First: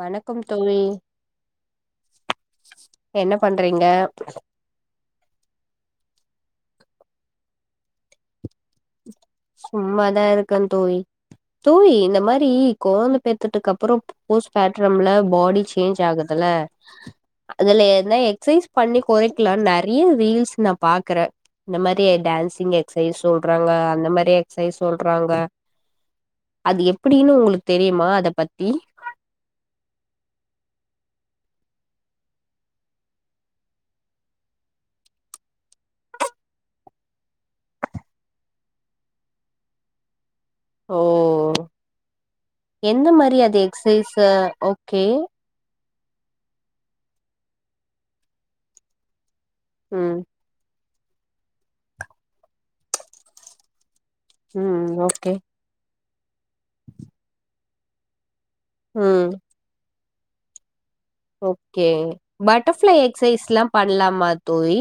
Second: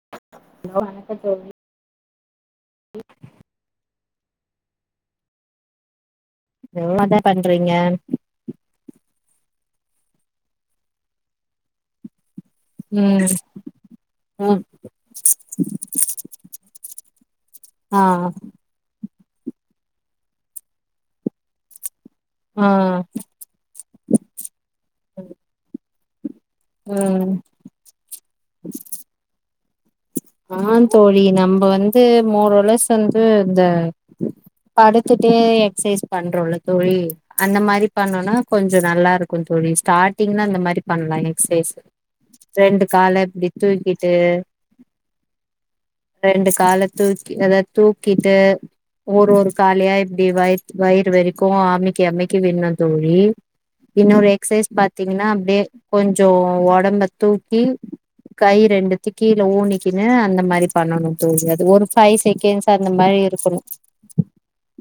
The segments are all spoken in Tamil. வணக்கம் தோழி ஹலோ வணக்க தோழி என்னப் பண்றீங்க எவ்ள தா பண்றீங்க சும்மாதா இருக்க தோழி தோழி இந்த மாரி ரி கொழந்த ம் பேத்துட்டுக்கு அப்புறோ ம் போஸ்பேட்டரம்ல பாடி சேஞ்ச் ஆகுதுல அதுல ஆ எதுனா எக்ஸசைஸ் பண்ணி கொறைக்கலா நெறைய ரீல்ஸ் நா பாக்குறே இந்த மாரி தே ஆ டான்சிங் எக்சசைஸ் சொல்றாங்க அந்த மாரி எக்சசைஸ் சொல்றாங்க அது ம் எப்டின்னு உங்களுக்கு தெரியுமா அத பத்தி ஆ தோழி நம்ம வந்து மோரொலெஸ் வந்து இந்த படுத்துட்டே எக்சசைஸ் பண்றோல தோழி அந்த மாரி பண்ணுனா கொஞ்சோ நல்லா இருக்கு தோழி ஸ்டார்டிங்னா இந்த மாரி ஓ பண்ணலா எக்ஸசைஸ் ரெண்டு எந்த கால மாரி இப்டி அது தூக்கிட்டு எக்சைஸ் ஓகே ரெண்டு கால தூக்கி அதாவ்து தூக்கிட்டு ஒரு ஒரு காலயா ம் இப்டி வயித் வயிறு வரைக்கு அமிக்கி அமிக்கி விடனு தோழி இன்னோரு எக்சைஸ் ம் பாத்தீங்கன்னா ஓகே அப்டியே கொஞ்சோ ஒடம்ப தூக்கி கை ரெண்டுத்து ம் கீழ ஊனிக்கினு அந்த மாரி பண்ணனும் தோழி அது ஓகே ஒரு ஃபைவ் செகண்ட்ஸ் அந்த பட்டர்ஃப்ளை மாரி இருக்கணு எக்சைஸ்லா பண்லாமா தோழி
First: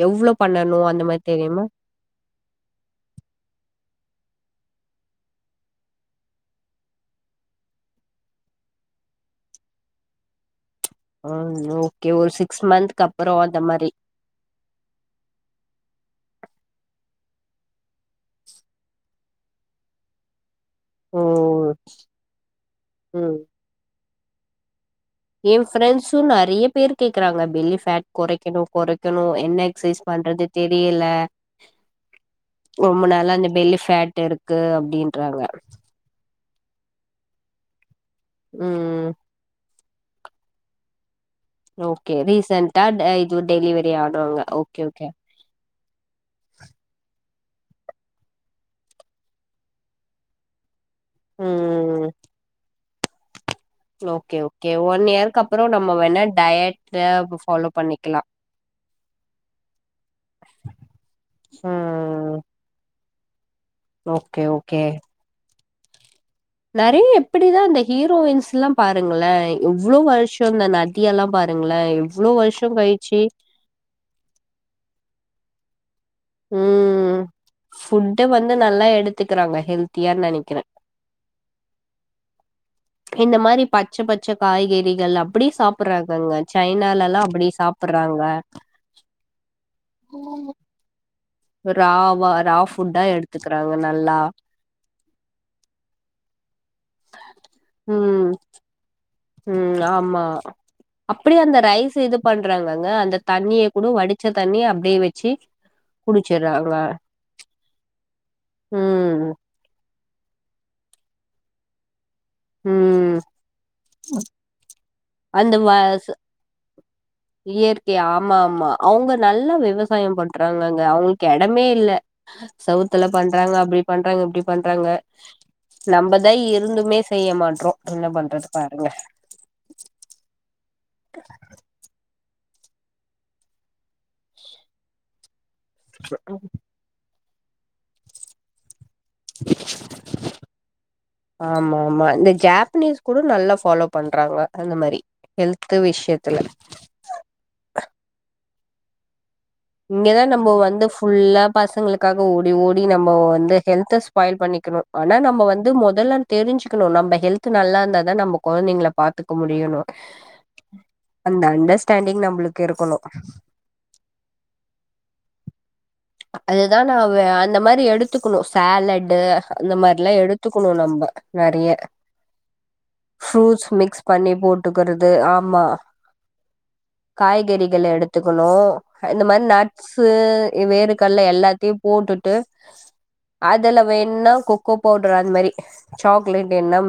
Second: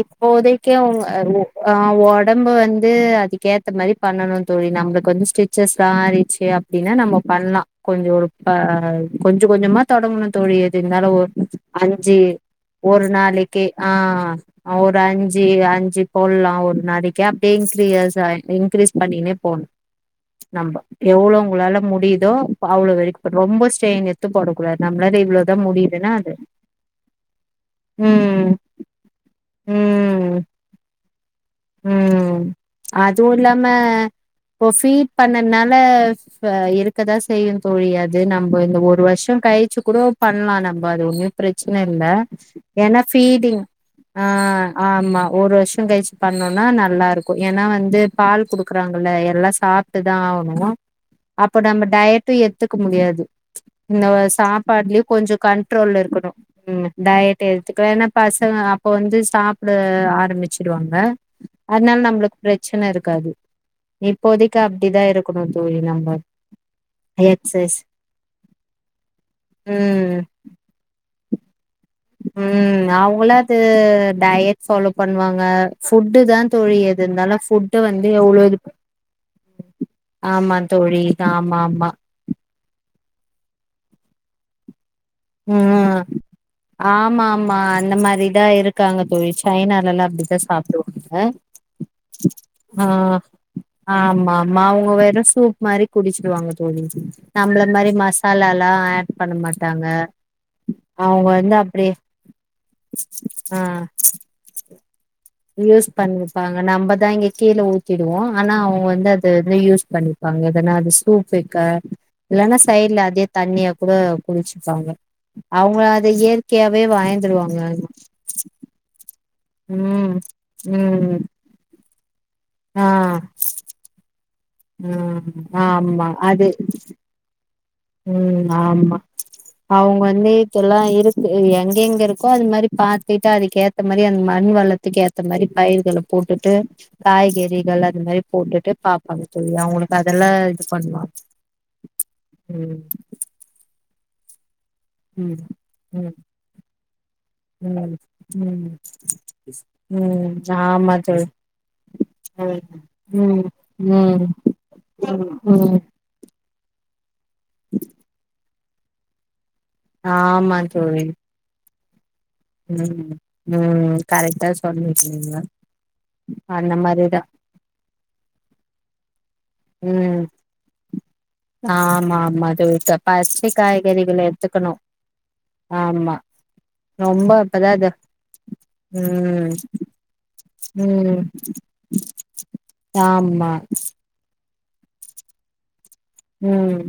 இப்போ எவ்ளோ புதைக்க பண்ணணு அந்த மாரி ஒ தெரியுமா அ ஒடம்பு வந்து அதுக்கேத்த மாரி பண்ணணும் தோழி நம்மளுக்கு வந்து ஸ்டிச்சஸ்ல்லா ஆறிச்சு அப்படின்னா நம்ம பண்லா கொஞ்சொ ஒரு ப கொஞ்சொ கொஞ்சமா தொடங்கணு தோழி எது இருந்தாலு ஒரு ம் ஓகே அஞ்சு ஒரு சிக்ஸ் மந்த்க்கு ஒரு அப்பறோ அந்த நாளைக்கு மாரி ஆ ஒரு அஞ்சு அஞ்சு போட்லா ஒரு நாளைக்கே அப்டியே இன்கிரீயஸ் ஆயி இன்கிரீஸ் பண்ணினே போனு நம்ப ஓ எவ்ளோ உங்களால முடியுதோ அவ்ளோ வரைக்கு ம் பண் ரொம்போ ஸ்டெயின் எடுத்து போடக்கூடாது. எ ஃப்ரண்ட்ஸு நெறைய பேர் கேக்குறாங்க பெல்லி ஃபேட் ம் கொறைக்கணு கொறைக்கணு என்ன எக்சைஸ் பண் ம் பண்றது தெரியல. ம் ரொம்ப அதுவு நாளா அந்த இல்லாம பெல்லி ஃபேட் இருக்கு போ ஃபீட் அப்டின்றாங்க பண்ணனால ஃப இருக்கதா செய்யு தோழி அது நம்ப இந்த ஒரு ம் வருஷோ கழிச்சு கூடோ பண்லா நம்ம அது ஒன்னு பிரச்சன இல்ல ஓகே ரீசன்டா ஏனா இது ஃபீடிங் டெலிவரி ஆ ஆனவங்க ஓகே ஓகே ஆமா ஒரு வருஷ் [unintelligible] பண்ணோனா நல்லாருக் ஏனா வந்து பால் குடுக்குறாங்கல்ல எல்லா சாப்ட்டுதா ஆவணு அப்ப நம்ம ம் டயட்டு எடுத்துக்க முடியாது. [inaudible] இந்த ஓகே சாப்பாட்டுலயு ஒன் கொஞ்சொ இயர்க்கு அப்பறோ நம்ம கன்ட்ரோல் வேணா இருக்கணு டயட் ன் டயட் ஃபாலோ எடுத்துக்க ஏன்னா பண்ணிக்கலா பசங்க அப் கொஞ்சொ சாப்ட ஆரம்பிச்சிடுவாங்க அதுனால ம் நம்மளுக் பிரச்சன இருக்காது. ஓகே இப்போதைக்கு ஓகே அப்டிதா இருக்கணும் தோழி நம்ம நெறைய எப்படிதா எக்சைஸ் இந்த ஹீரோயின்ஸ்லா பாருங்கள எவ்ளோ ம் வருஷோ இந்த நடி தியெல்லா பார் ம் அவங்கள்ளா அது டயட் ஃபாலோ பண்ணுவாங்க ஃபுட்டுதா தோழி எது ம் இருந்தாலு ஃபுட்டு வந்து ஃபுட்ட எவ்ளோ இருக் நல்லா எடுத்துக்கிறாங்க ஹெல்த்தியான்னு ஆமா நெனைக்கிறே தோ தோழி இது ஆமா ஆமா இந்த மாரி பச்ச பச்ச காய்கறி ம் ஆமா அப்டி ஆமா அந்த சாப்புட்றாங்க மாரிதா இருக்காங்க தோழி சைனாலல் அப்டித்தா சாப்டு அ ஒ ராவா ரா ஃபுட்டா எடுத்துக்குறாங்க நல்லா உங்க வேற சூப் மாரி குடிச்சுக்டுவாங்க. நம்மள மாரி ம் மசாலாலா ஆட் பண்ண மாட்டாங்க. ஆ அ அவங்க அப்டியே வந்து அந்த ரைஸ் இது பண்றாங்கங்க அந்த ஆ தண்ணிய கூட வடிச்ச தண்ணி அப்டியே வச்சு யூஸ் பண்ணிப்பாங்க குடிச்சிட்றாங்க நம்மதா இங்க கீழே ஊத்திடுவோ ஆனா அவங்க வந்து ம் அத வந்து யூஸ் பண்ணி தண்ணி எதுனா அது சூப் வைக்க இல்லனா சைட்ல ம் அதையே தண்ணியா கூட குடிச்சுப்பாங்க அவங்க அத இயற்கையா இயற்கைய ஆமா ஆமா அவங்க நல்லா ம் விவசாயம் பண்றாங்கங்க ம் அவங்களுக்கு எடமே இல்ல ஆ சவுத்ல பண்றாங்க அப்டி பண்றாங்க இப்டி பண்றாங்க ம் ஆமா நம்மதா அது இருந்துமே செய்ய மாட்றோ என்ன பண்றது ம் பாருங்க ஆமா அவங்க வந்து இதல்லா இருக்கு எங்கெங்க றிக்கு அது மாரி பாத்துக்ட்டா அதுக்கு ஏத்த மாரி அந்த மண் வளத்துக்கு ஏத்த மாரி பயிர்கள போட்டுட்டு காய்கறிகள் அந்த மாரி போட்டுட்டு பாப் கண்டி தோழி அவங்களுக்கு அதெல்லா இது பண்லா ஆமா ஆமா இந்த ம் ஜாப்பனீஸ் கூட நல்லா ஃபாலோ பண்றாங்க. அந்த மாரி ம் ஹெல்த்து ம் விஷயத்துல ம் ம் இங்கதா ம் நம்ம வந்து ஆமா தோழி ஃபுல்லா பசங்களுக்காக ஓடி ஓடி நம்ம ம் வந்து ஹெல்த்த ஸ்பா ம் ம் யில் பண்ணிக்கணு ஆனா நம்ம வந்து ம் மொதல்ல தெரிஞ்சுக்கணு நம்ம ஹெல்த் நல்லா இருந்ததா நம்ம கொழந்தைங்கள பாத்துக்க முடியணு ஆமா தோழி அந்த அண்டர்ஸ்டாண்டிங் நம்ம ம் ம் கரெக்டா சொன்னிட்டீங்க அதுதா நான் அந்த மாரி எடுத்துக்கணு சேலட்டு அந்த மாரி எல்லா ம் எடுத்துக்கணு நம்ப நெறய ஆமா ஆமா தோழி பச்சை ஃப்ரூட்ஸ் மிக்ஸ் காய்கறிகள பண்ணி எடுத்துக்கணு போட்டுக்கிறது ஆமா ரொம்ப இப்பதா காய்கறிகள அது எடுத்துக்கணு இந்த மாரி ம் நட்ஸு வேறு ம் கல்ல எல்லாத்தையு போட்டுட்டு ஆமா அதுல வேனா கொக்கோ பவுடர் அந்த மாரி சாக்லேட் ம் என்னம்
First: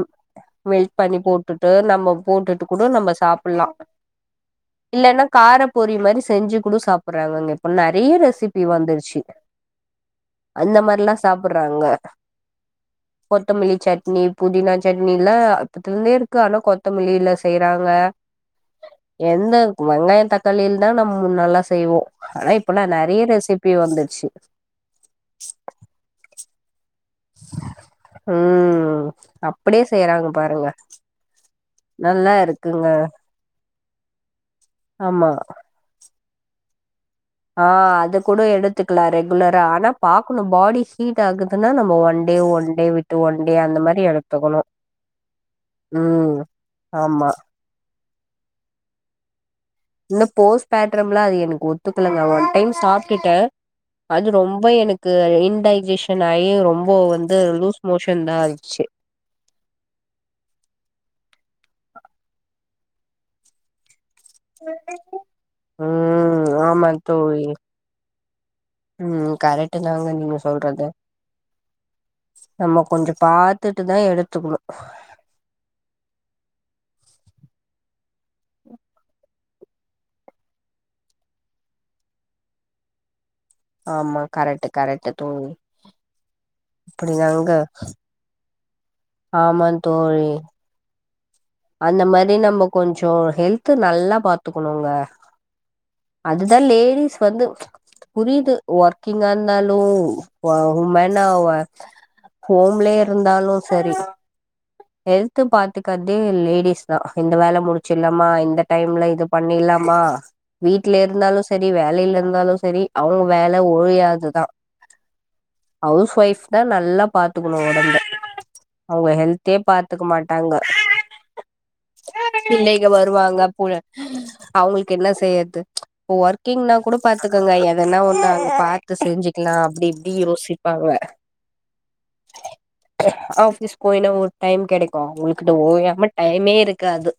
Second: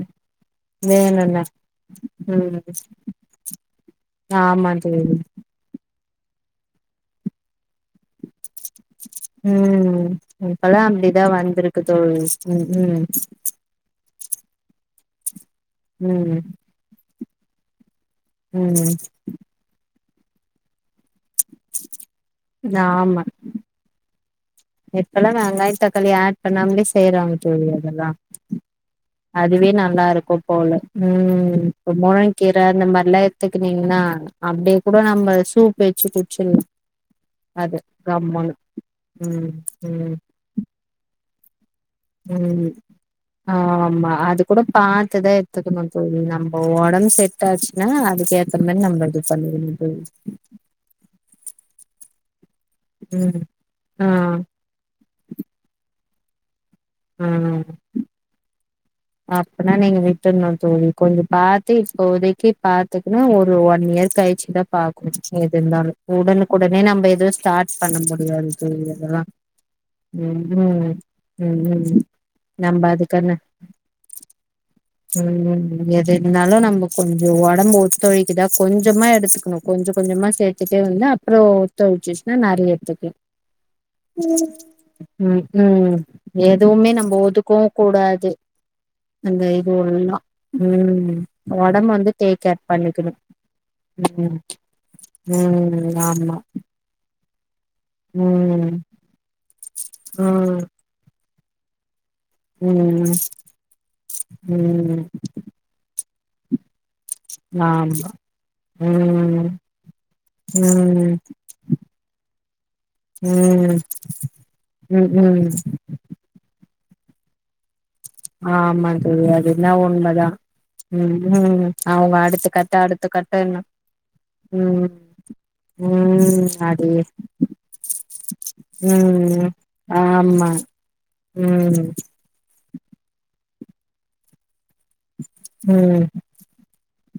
மெல்ட் பண்ணி வேணுன்ன போட்டுட்டு நம்ம ம் போட்டுட்டு கூட நம்ம சாப்ல்லா ஆமா தோழி இல்லைனா கார பொறி மாரி செஞ்சு கூட சாப்பிடறாங்கங்க இப்ப நெறயா ரெசிபி பி வந்துருச்சு ம் அந்த இப்பல்லா மாரில்லா அப்டிதா வந்திருக்கு சாப்டுறாங்க தோழி ம் ம் கொத்தமல்லி சட்னி புதினா சட்னியெல்லா அப்பதுலந்தே இருக்கு ம் ஆனா கொத்தமல்லில செய்றாங்க ம் எந்த வெங்காயோ தக்காளில்தான் நம் செய்வோ ஆனா இப்பெல்லா நெறயா ரெசிபி வந்துருச்சு இப்பெல்லா வெங்காய தக்காளி ஆட் பண்ணாமலயே செய்யறாங்க தோழி அதெல்லா ம் அதுவே அப்டியே நல்லா செய்யறாங்க பாருங்க இருக்கும்போல ம் நல்லா முருன்கீர அந்த இருக்குங்க மாதரில்லா எத்துக்கனீங்கன்னா அப்டியே கூட ஆமா நம்ம சூப் வெச்சு குச்சினு ஆ அது கூட எடுத்துக்கலா ம் ரெகுலரா ஆனா ம் பாக்கணு பாடி ஹீட் ஆகுது னா நம்ம ஒன் டே ம் ஒன் டே விட்டு ஒன் டே அந்த மாரி ஆமா அது எடுத்துக்கணு ம் உன் ஒடம்பு ஆமா செட் ஆச்சுன்னா அதுக்க ஏத்த மாரி நம்ம இது பண்ணிறனு ன்னு போஸ் பேட்ரம்லா அது எனக்கு ஒத்துக்கலங்க அவன் ஒரு டைம் சாப்டுட்டு ம் ஆ அது ரொம்ப எனக்கு இன்டைஜேஷன் ஆயி இப்போ ஆ வந்து லூஸ் மோஷன்தா ஆச்சு அப்பனா நீங்க விட்டுருணுந் தோழி கொஞ்சோ பாத்து இப்போதைக்கு பாத்துக்கனு ஒரு ஒன் இயர் கழிச்சுதா பாக்கணு எது இந்தாலு ம் உடனுக்குடனே ஆமா நம்ம எதுவு தோழி ஸ்டார்ட் பண்ண முடியாது தோழி அத ம் கரெகட்டுதாங்க நீங்க சொல்றது ம் ம் நம்ம கொஞ்சோ பாத்துட்டு தா எடுத்துக்கணு ம் எது இருந்தாலு நம்ம கொஞ்சோ ஒடம்பு ஒத்துழைக்குதா கொஞ்சமா எடுத்துக்கணு கொஞ்ச கொஞ்ச மா சேத்துட்டே வந்து அப்றோ ஒத்துழைச்சுச்சுன்னா நெறயா எடுத்துக்கலா ஆமா கரெக்ட் கரெக்ட் தோழி ம்ஹும் ஏ எதுவுமே நம்ம ஒதுக்கவு கூடாது ஆமாங் ஃபுல்லா ம் ஒடம்பு அந்த வந்து மாரி டேக்கேர் நம்ம பண்ணிக்கணு கொஞ்சோ ஹெல்த் நல்லா ம் பாத்துக்கணுங்க ம் ஆமா இப்ப வந்து புரிது ம் வொர்க்கிங்கா இருந்தாலு ம் உமன் ம் ஹோம்லயே ம் இருந்தாலு செரி ஹெல்த் பாத்துக்கறது லேடிஸ் தா இந்த வேல ஆமா முடிச்சிடலாமா இந்த டைம்ல இது ம் பண்ணிலாமா வீட்ல ம் இருந்தாலு செரி வே வேலைல இருந்தாலு சரி அவுங்க வேல ம் ஒழியாதுதா ம் ம் ஹவுஸ் ஒய்ஃப்தா ந ல்லா பாத்துக்கணு ஒடம்ப ஆமா அவுங்க தோழி அது ஹெல்த்தியா என்னவோ பாத்துக்க உண்மதா மாட்டாங்க ம் ம் அவங்க அடுத்த கட்ட பிள்ளைக அடுத்த வருவாங்க கட்டன்னு போல ம் அவுங்களுக்கு என்ன செய்யறது ம் ஒர்க்கிங்னா அது கூட பாத்துக்கங்க எதனா ஒன்னு அவுங்க பாத்து செஞ்சு ம் க்கலா அப்டி இப்டி ஆமா யோசிப்பாங்க ம் ஆஃபீஸ் கோய்னா ஒரு டைம் கெடைக்கு உங்களுகிட்ட ஓயாம ம் ம டைமே இருக்காது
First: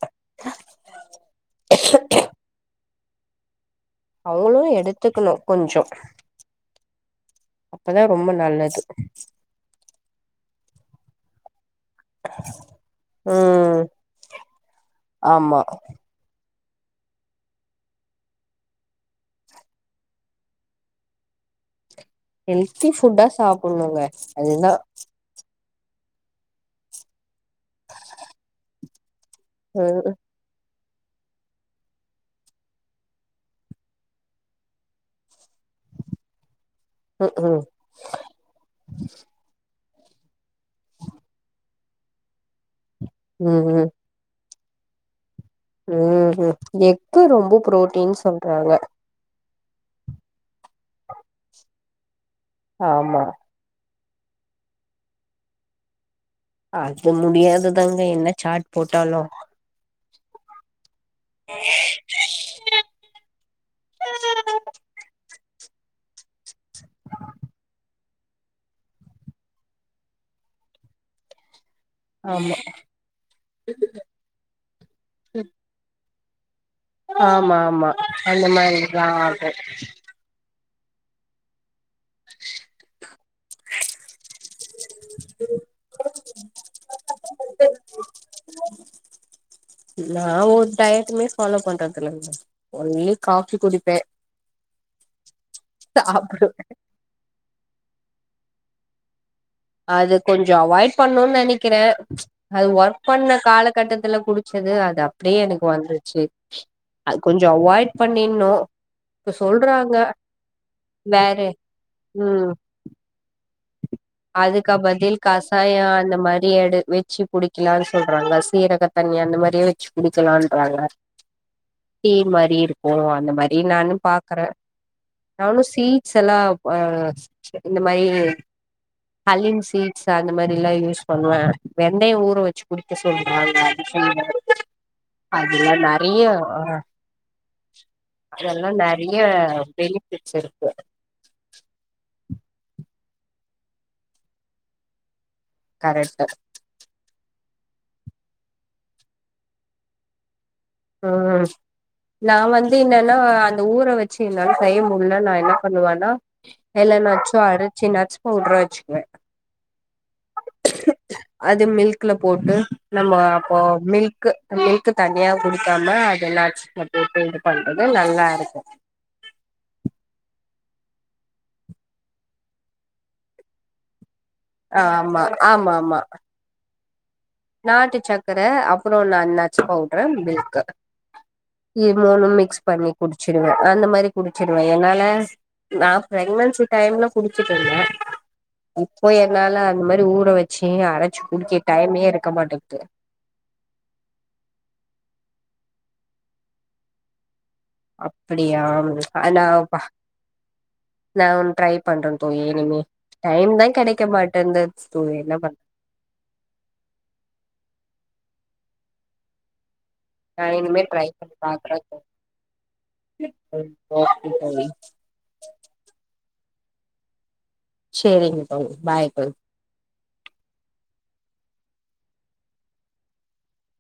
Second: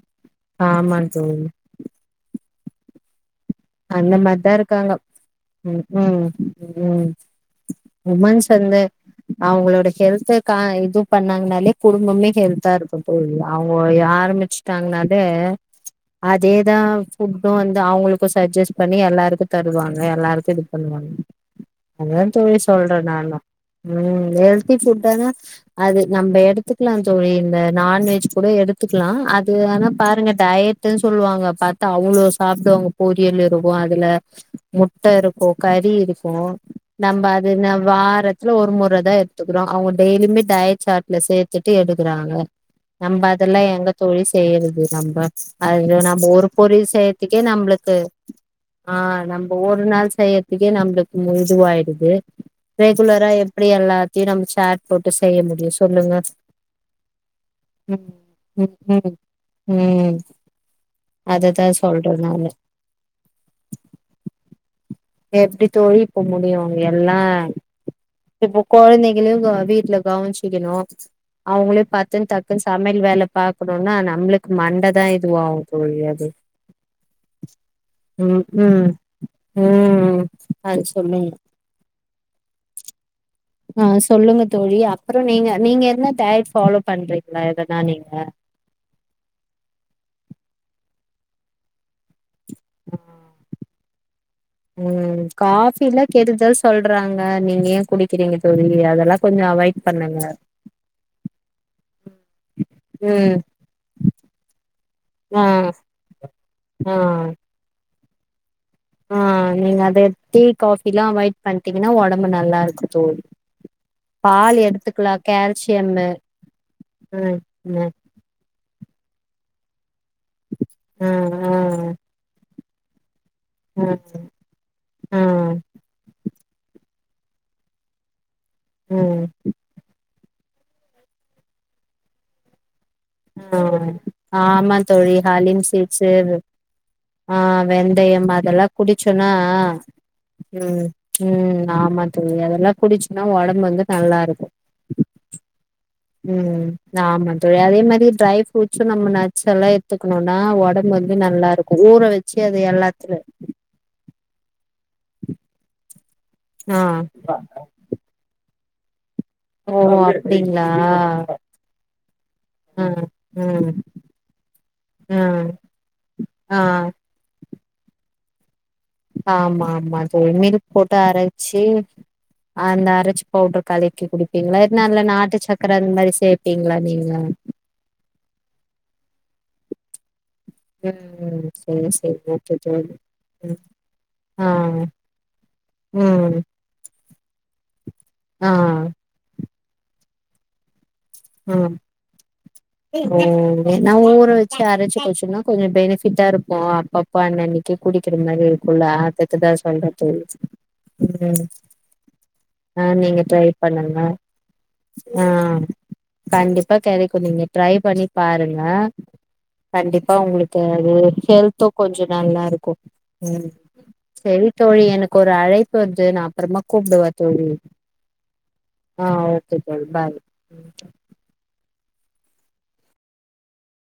ஆமா தோழி அந்த மாரிதா அவ்ங்களு இருக்காங்க எடுத்துக்கொணு கொஞ்சொ ம் ம் ம் அப்பதா ரொம்ப உமன்ஸ் வந்து நல்லது அவங்களோட ஹெல்தே கான இது பண்ணாங்னாலே குடும்பமே ஹெல்தா இருக்கு தோழி அவங்க ம் யாரு முடிச்டாங்னாவே ஆமா அதேதா ஃபுட்டு வந்து அவுங்ளுக் கு சஜஸ்ட் பண்ணி எல்லாருக்கு தருவாங்க எல்லாருக்கு இது பண்ணுவாங்க அதா தோழி ஹெல்த்தி சொல்றே ஃபுட்டா நானு சாப்புட்ணுங்க ம் அதுதா ஹெல்த்தி ஃபுட்டாதா அது நம்ப எடுத்துக்லாந் தோழி இந்த நான்வெஜ் கூட எடுத்துக்லா அ து ஆனா ம் பாருங்க டயட்டுன் சொல்லுவாங்க பாத்தா அவ்ளோ சாப்டுவாங்க பொரியல் இருக்கு அதுல முட்ட இருக்கு கறி இருக்கு நம்ம ம் அதுன வாரத்துல ஒரு முறதா எடுத்துக்குறோ அவங்க டெய்லியுமே டயட்சாட்ல சேத்துட்டு எடுக்குறாங்க நம்ப அதெல்லா ம் ம் ம் எங்க தோழி செய்யற து நம்ப அதுல நம்ப ஒரு பொறில் செய்யற்த்துக்கே நம்ளுக் போட்டின் சொல்றாங்க ஒவ்வொரு நாள் செய்யறதுக்கே நம்ளுக்கு முதுவாயிடுது ஆமா ரெகுலரா எப்டி எல்லா தியு நம்ம சேர் போட்டு செய்ய முடியு சொல்லுங்க அது முடியாது தாங்க ம் என்ன சாட் ம் போட்டாலு அதுதா சொல்றே நானு எப்டி தோழி இப்ப முடியு அவங்க எல்லா இப்ப கொழந்தைகளையு க வீட்ல கவுன்ச்சிக்கணு அவங்களே பாத்துன் ஆமா டக்குன் சமையல் வேல பாக்கணுன்னா நம்ளுக்கு மண்ட தா இது வாகு தோழி அது ஆமா ஆமா ம் அந்த மாரிதா ஆகு ஆ சொல்லுங்க ஆ சொல்லுங்க தோழி அப்றொ நீங்க நீங்க என்ன டயட் ஃபாலோ பண்றீங்ளா எதனா நீங்க நா ஒரு டயட்டுமே ஃபாலோ பண்றதுல்லங்க ஒன்லி காஃபி குடிப்பே ம் காஃபில்லா கெடுதல் சாப்டுவே சொல்றாங்க நீங்க ஏ குடிக்கிறீங்க தோழி அதெல்லா கொஞ்சோ அவாய்ட் அது பண்ணுங்க கொஞ்சோ அவாய்ட் பண்ணுன் நெனக்கிறே அது ஒர்க் பண்ண ம் காலக்கட்டத்துல குடிச்ச து அது அப்டியே ஆ எனக்கு வந்துருச்சு ஆ அது கொஞ்சொ அவாய்ட் பண்ணிட்ணு ஆ இப்ப நீங்க சொல்றாங்க அத டீ காஃபில்லா அவாய்ட் வேற பண்ட்டீங்கன்னா ஒடம்பு நல்லா இருக்கு தோழி பால் அதுக்க எடுத்துக்கலா பதில் கசாயொ கால்சியம்மு அந்த மாரி எடு வெச்சி ம் குடிக்கிலான் ம் சொல்றாங்க சீரக தண்ணி அந்த மாரியே வெச்சி குடிக்கலான்றாங்க ஆ ஆ டீ மாரியே இருக்கு அந்த மாரி ஆ நானு பாக்குற ஆ நானு சீட்ஸ் எல்லா வா இந்த மாரி ம் ஹல்லிங் சீட்ஸ் அந்த மாரி எல்லா யூஸ் பண்ணுவ வெந்தயொ ஊற வச்சு குடிக்க சொல்றாங்க அது சொல்றே ஆ ஆமாந் தோழி ஹாலின் அதுல சீட்ஸு நெறைய ஆ ஆ வெந்தயம் அதல்லா அதெல்லா நெறைய குடிச்சோனா பெனிஃபிட்ஸ் இருக்கு ம் ம் ஆமா தோழி அதெல்லா குடிச்சுன்னா ஒடம்பு வந்து நல்லா இருக்கு கரெக்ட் ம் ஆமா தோழி அதே மாரி ட்ரை ஃப்ரூட்ஸு நம்ம நட்ஸ் எல்லா எடுத்துக்கணுன்னா ஆ ஒடம்பு வந்து ம் நல்லா இருக்கு ஊற வச்சு அது எல்லாத்துல சி என்னால செய்ய முல்ல நா என்ன பண்ணுவனா ஆ எல்லா நட்ஸு அரச்சி நட்ஸ் பவ்ட்ரா வெச் அப்டீங்ளா அது மில்க்ல போட்டு நம்ம அப்போ ம் மில்க்கு மில்க்க ஆ தனியா குடிக்காம ஆ அதுலாச்சு போட்டு உட்டு இது பண்றது நல்லா இருக்கு ஆமா ஆமா தோழி மில்க் போட்டு அந்த அரச்ச பவ்ட்ர கலக்கி குடிப் பின்ன வெட்னா அதுல ஆமா நாட்டு ஆமா சக்கரை அந்த ஆமா மாரி சேப்பீங்களா நீங்க நாட்டு சக்கரை அப்பறோ நா நட்ஸ் பவுடர் மில்க் க ம் சேரி இது சேரி மூணு ஓகே மிக்ஸ் பண்ணி தோழி குடிச்சுருவே ம் அந்த மாரி ஆ குடிச்சுடுவே என்னால நா ம் ப்ரக்னன்சி டைம்ல குடிச்சுட்ருந்தே ஆ இப்போ என்னால இந்த மாரி ஊற வச்சு அரைச்சு குடிக்க டைமே மாட்டேங்குது ஓ நா ஊர வச்சு ஆரச்சு சொ ன்னா கொஞ்ச பெனிஃபிட்டா இருக்கு அப்பப்பா அன்னனிக்கி க்கி குடிக்கிற மாரி அப்படியா இருக்குல்ல அதுக்குதா நான்ப்பா சொல்றது நான் ம் ஒன்னு ட்ரை பண்றேன் தோழி இனிமே ஆ நீங்க ட்ரை டைம் தான் பண்ணுங்க கிடைக்க மாட்டேன்து தோழி ஆ என்ன பண்றது கண்டிப்பா கெடைக்கு நீங்க ட்ரை பண்ணி பாருங்க கண்டிப்பா நான் உங்களுக்கு இனிமே அது ட்ரை பண்ணி ஹெல்த்தும் பாக்குறேன் கொஞ்ச நல்லாருக்கும் ம் தோழி ஓகே செரி தோழி எனக்கு ஒரு அழைப்பு வருது நா அப்பறமா கூப்டவா தோழி சரிங்க தோழி ஆ பாய் தோழி ஓகே தோழி ஃபாய்